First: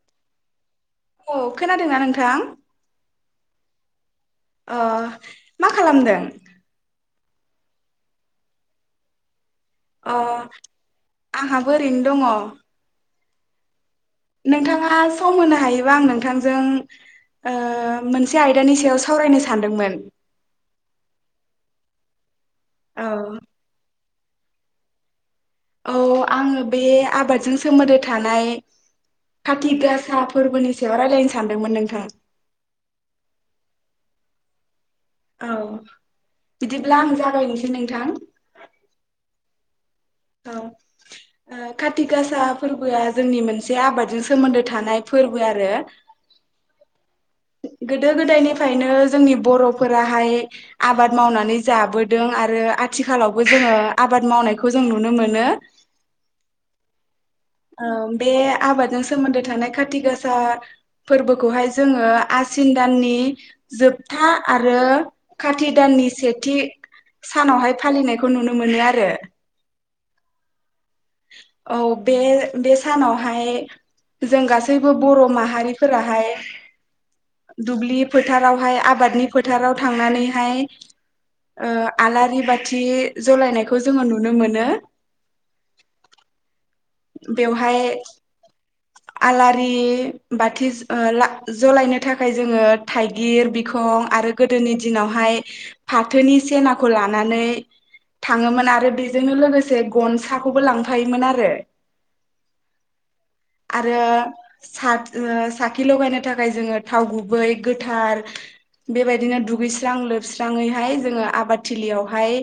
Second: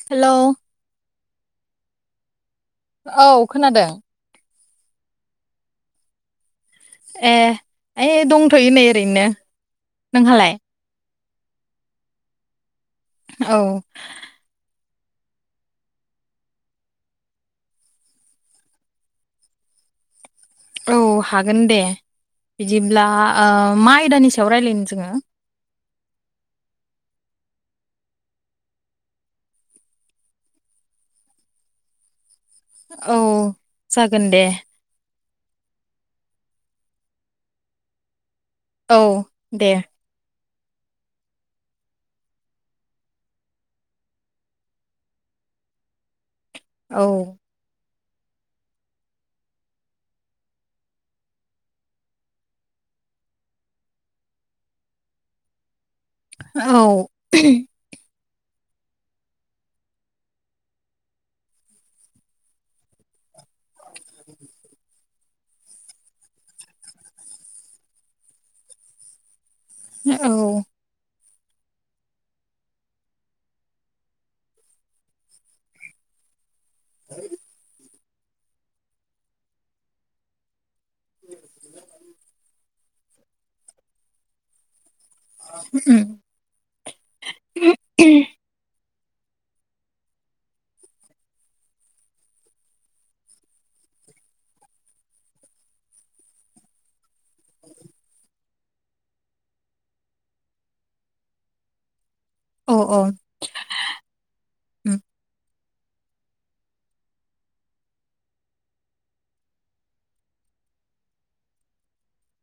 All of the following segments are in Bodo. हेल' अ खोनादोंना नोंथां? औ खोनादों अ मा खालामदों? ए ओइ दंथ'यो नै ओरैनो अ नोंहालाय आंहा बो ओरैनो दङ औ नोंथाङा सम होनो हायोबा आं नोंथांजों ओ मोनसे आयदानि सायाव सावरायनो सानदोंमोन औ हागोन दे बिदिब्ला औ अ मा आयदानि सायाव रायलायनो जोङो औ आङो बे आबादजों सोमोन्दो थानाय खाथि गासा फोरबोनि सायाव रायजलायनो सानदोंमोन नोंथां औ जागोन दे औ बिदिब्ला आं जागायनोसै नोंथां औ दे औ ओ काति गासा फोरबोआ जोंनि मोनसे आबादजों सोमोन्दो थानाय फोरबो आरो औ गोदो गोदायनिफ्रायनो जोंनि बर'फोराहाय आबाद मावनानै जाबोदों आरो आथिखालावबो जोङो आबाद मावनायखौ जों नुनो मोनो। औ ओ बे आबादजों सोमोन्दो थानाय खाथि गासा फोरबोखौहाय जोङो आसिन दाननि जोबथा आरो खाति दाननि सेथि सानावहाय फालिनायखौ नुनो मोनो आरो औ औ बे बे सानावहाय जों गासैबो बर' माहारिफोराहाय दुब्लि फोथारावहाय आबादनि फोथाराव थांनानैहाय ओ आलारि बाथ थि जलायनायखौ जोङो नुनो मोनो। ओम बेवहाय आलारि बाथि अ ला जलायनो थाखाय जोङो थाइगिर बिखं आरो गोदोनि दिनावहाय फाथोनि सेनाखौ लानानै नै थाङोमोन आरो बेजोंनो लोगोसे गनसाखौबो लांफायोमोन आरो अ अ आरो सात सा थि लगायनो थाखाय जोङो थाव गुबै गोथार बेबायदिनो दुगैस्रां लोबस्राङैहाय जोङो आबादथिलियावहाय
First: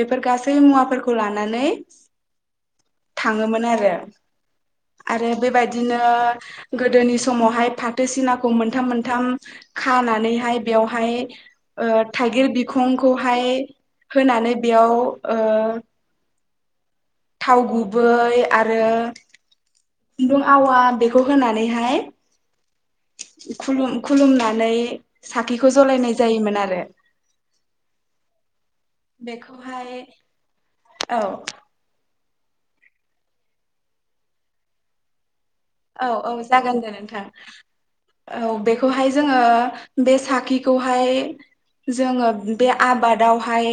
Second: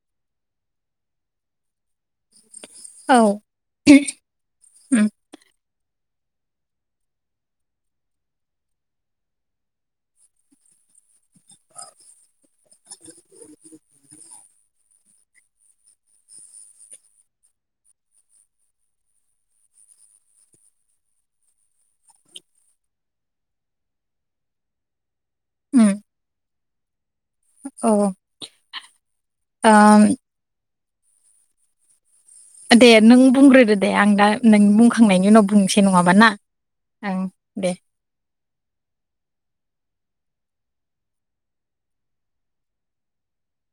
बेफोर गासै मुवाफोरखौ लानानै औ थाङोमोन आरो आरो बेबायदिनो गोदोनि समावहाय फाथोसिनाखौ मोनथाम मोनथाम खानानैहाय बेयावहाय अ थाइगिर बिखंखौहाय होनानै बेयाव अ थाव गुबै आरो खुन्दुं आवा बेखौ होनानैहाय खुलुम खुलुमनानै साखिखौ जलायनाय जायोमोन आरो। [inaudible] औ बेखौहाय आं औ दे नों बुंग्रोदो दे आं दा नों बुंखांनायनि उनाव बुं औ औ जागोन दे नोंथां दे औ बेखौहाय जोङो बे साखिखौहाय जोङो बे आबादावहाय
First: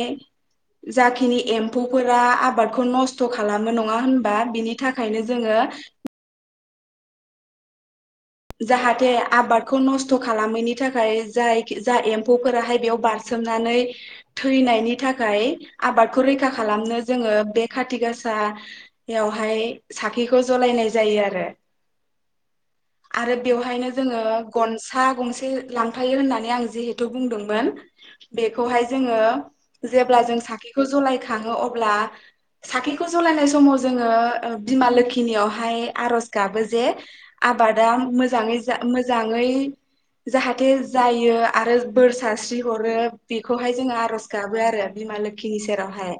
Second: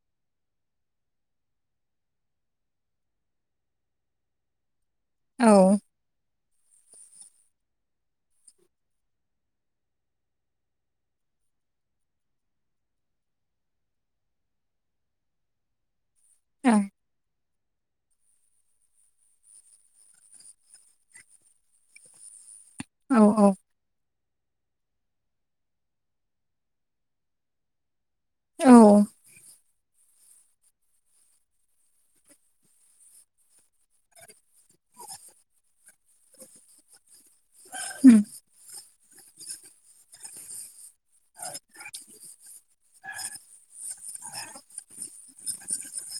जाखिनि एम्फौफोरा आबादखौ नस्थ' खालामो नङा होनबा बिनि थाखायनो औ जोङो जाहाथे आबादखौ नस्थ खालामैनि थाखाय जाय जा एम्फौफोराहाय बेयाव बारसोमनानै थैनायनि थाखाय आबाद खौ रैखा औ खालामनो जोङो बे खाथि गाासायावहाय साखैखौ जलायनाय जायो आरो औ आरो बेवहायनो जोङो गनसा गंसे लांफायो होननानै आं जिहेथु बुंदोंमोन बेखौहाय जोङो जेब्ला जों साखिखौ जलाय खाङो अब्ला साखिखौ जलायनाय समाव जोङो बिमा लोखिनियावहाय आरज गाबो जे आबादा मोजाङै मोजाङै जाहाथे जायो आरो बोर सारस्रि हरो बेखौहाय जोङो आरज गाबो आरो बिमा लोखिनि सेरावहाय।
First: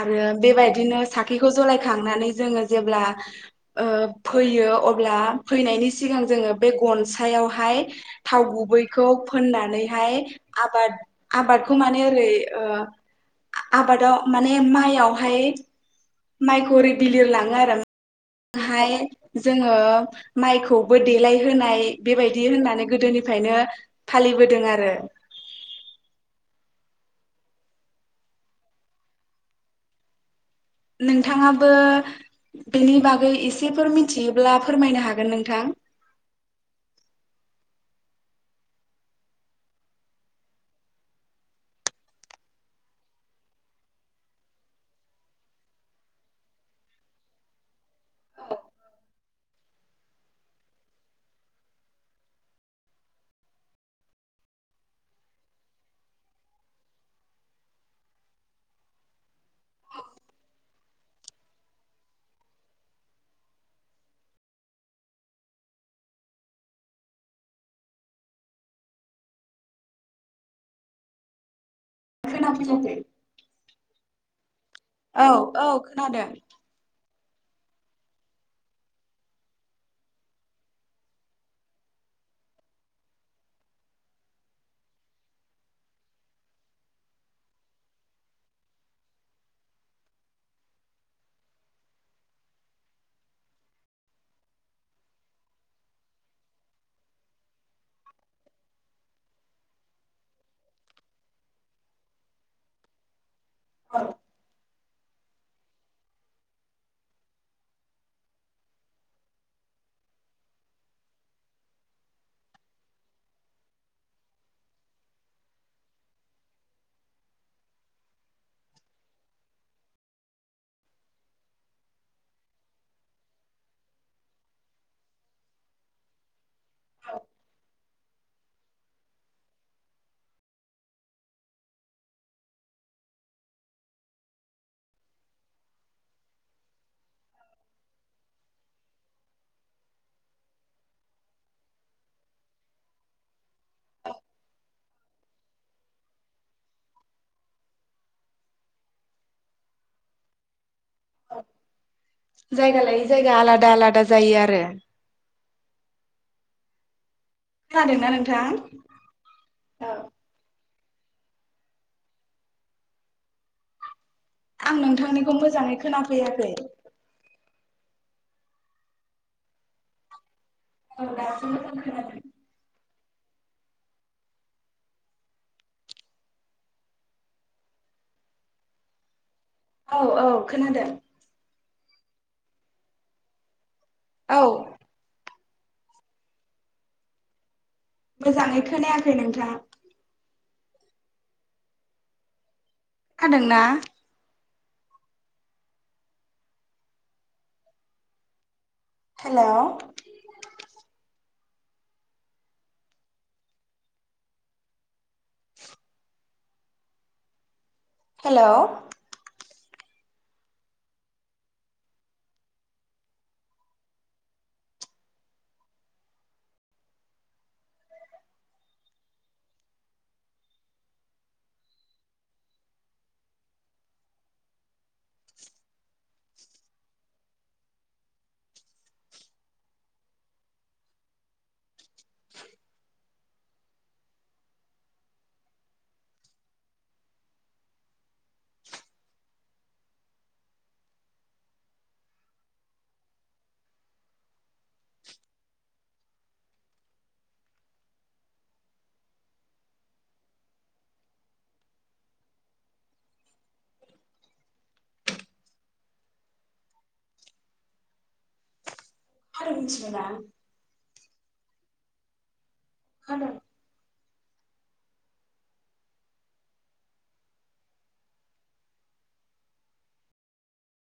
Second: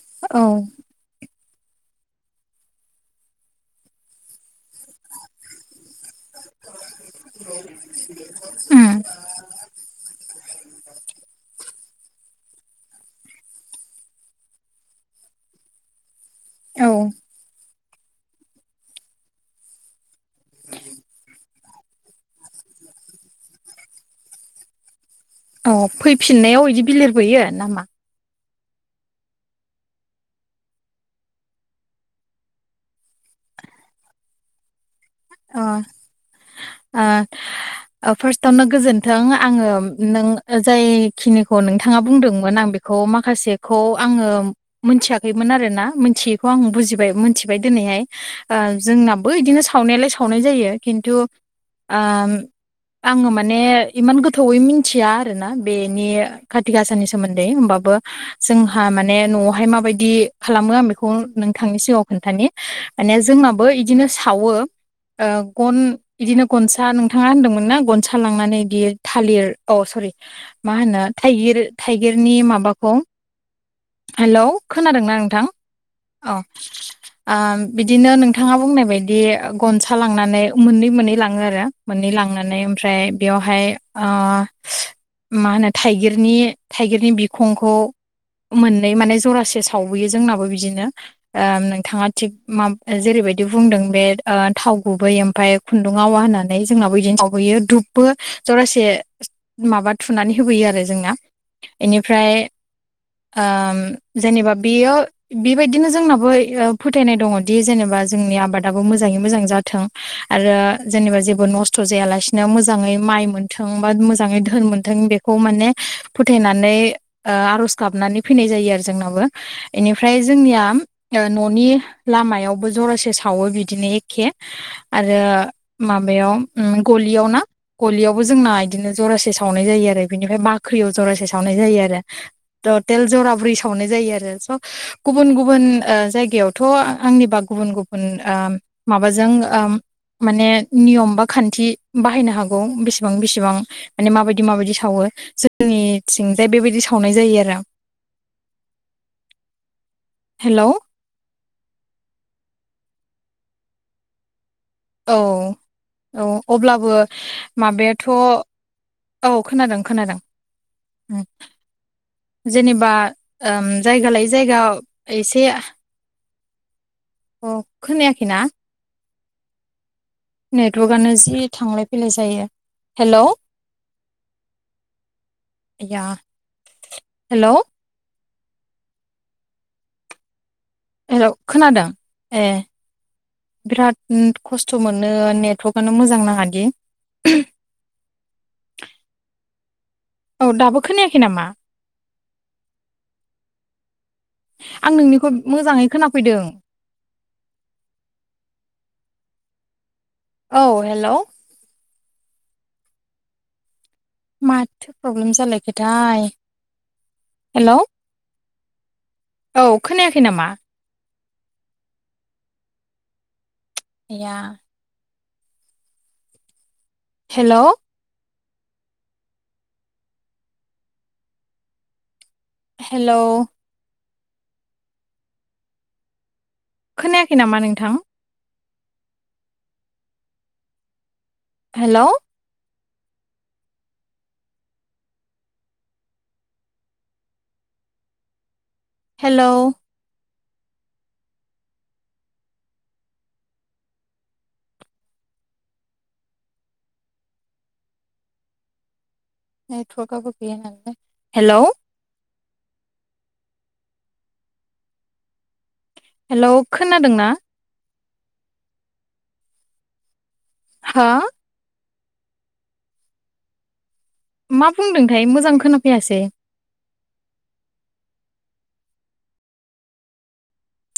आरो औ बेबायदिनो साखिखौ जलायखांनानै जोङो जेब्ला ओ फैयो अब्ला फैनायनि सिगां जोङो बे गनसायावहाय थाव गुबैखौ फोननानैहाय आबाद आबादखौ माने ओरै आबादाव माने माइयावहाय माइखौ औ ओरै बिलिर लाङो आरो। हाय जोङो माइखौबो देलायहोनाय बेबायदि होननानै गोदोनिफ्रायनो फालिबोदों आरो। अ फैफिननायाव इदि बिलिरबोयो नामा? नोंथाङाबो बेनि बागै एसेफोर मिथियोब्ला फोरमायनो हागोन अ नोंथां। फार्स्टआवनो गोजोनथों आङो नों जायखिनिखौ नोंथाङा बुंदोंमोन आं बेखौ माखासेखौ आङो मोनथियाखैमोन आरोना मिथियैखौ आं बुजिबाय मोनथिबाय दिनैहाय जोंनाबो बिदिनो सावनायालाय सावनाय जायो खिन्थु ओ आङो माने इमान गोथौयै मिथिया आरोना बेनि कारति गासानि सोमोन्दै होमबाबो जोंहा माने न'आवहाय माबायदि खालामो आं बेखौ नोंथांनि सिगाङाव खोन्थानि माने जोंनाबो इदिनो सावो गन बिदिनो गनसा नोंथाङा होनदोंमोन ना गनसा लांनानै बिदि थालिर औ सरि मा होनो थाइगिर थाइगिरनि माबाखौ खोनाफैयाखै हेलौ खोनादोंना औ नोंथां औ खोनादों औ आ बिदिनो नोंथाङा बुंनाय बायदि गनसा लांनानै मोननै मोनै मोनै लाङो आरो मोननै लांनानै ओमफ्राय बेयावहाय ओ मा होनो थाइगिरनि बिखंखौ मोननै माने जरासे सावबोयो जोंनो बिनो ओ नोंथाङा थिग जेरैबाय बे थाव गुबै ओमफाय खुन्दुं आवा होननानै जोंनाबो बिदिनो मावबोयो धुबबो जरासे माबा थुनानै होबोयो आरो जोंना इनिफ्राय जेनेबा बेयो बेबायदिनो जोंनाबो फोथायनाय दङदि जेनेबा जोंनि आबादाबो मोजाङै मोजां जाथों। आरो जेनेबा जेबो नस्थ' जायालासिनो मोजाङै माइ मोनथों बा मोजाङै धोन मोनथों बेखौ माने फोथायनानै आरज गाबनानै फैनाय जायो आरो जोंनाबो इनिफ्राय जोंनिया ननि लामायावबो जरासे सावो बिदिनो एखे आरो माबायाव गलियाव ना गलियावबो जोंना बिदिनो जरासे सावनाय जायो आरो बिनिफ्राय बाख्रियाव जरासे सावनाय जायो आरो टेल जराब्रै सावनाय जायो आरो स गुबुन गुबुन जायगायावथ आंनिबा गुबुन गुबुन ओ माबाजों माने नियम बा खान्थि बाहायनो हागौ बेसेबां बेसेबां माने माबायदि माबायदि सावो जोंनिथिंजाय बेबायदि सावनाय जायो। आरो हेलौ जायगा लायै जायगा आलादा आलादा जायो आरो। औ औ अब्लाबो माबायाथ खोनादोंना नोंथां औ खोनादों औ खोनादों। जेनेबा जायगा लाय आं नोंथांनिखौ मोजाङै खोनाफैयाख खै अ खोनायाखैना? औ नेटवर्कआनो दासो जि मोजां थांलाय फैलाय खोनादों जायो। हेलौ हेलौ औ औ खोनादों। हेल' खोनादों ए बिराद औ खस्थ मोनो नेट नेटवाकनो मोजां नाङा दि। मोजाङै खोनायाखै नोंथां। औ दाबो खोनायाखै नामा? खोनादोंना? आं नोंनिखौ मोजाङै खोनाफैदों। हेलौ औ हेल'। माथो। प्रब्लेम जालायखोथाय। Hello hello. औ खोनायाखै नामा? आया हेलौ हेलौ खोनायाखै नामा नोंथां। हेलौ [inaudible] हेलौ नेटवाराबो गैया नालाय हेलौ हेलौ खोनादोंना [unintelligible] हो खोनादों मा बुंदोंथाय मोजां खोनाफैयासै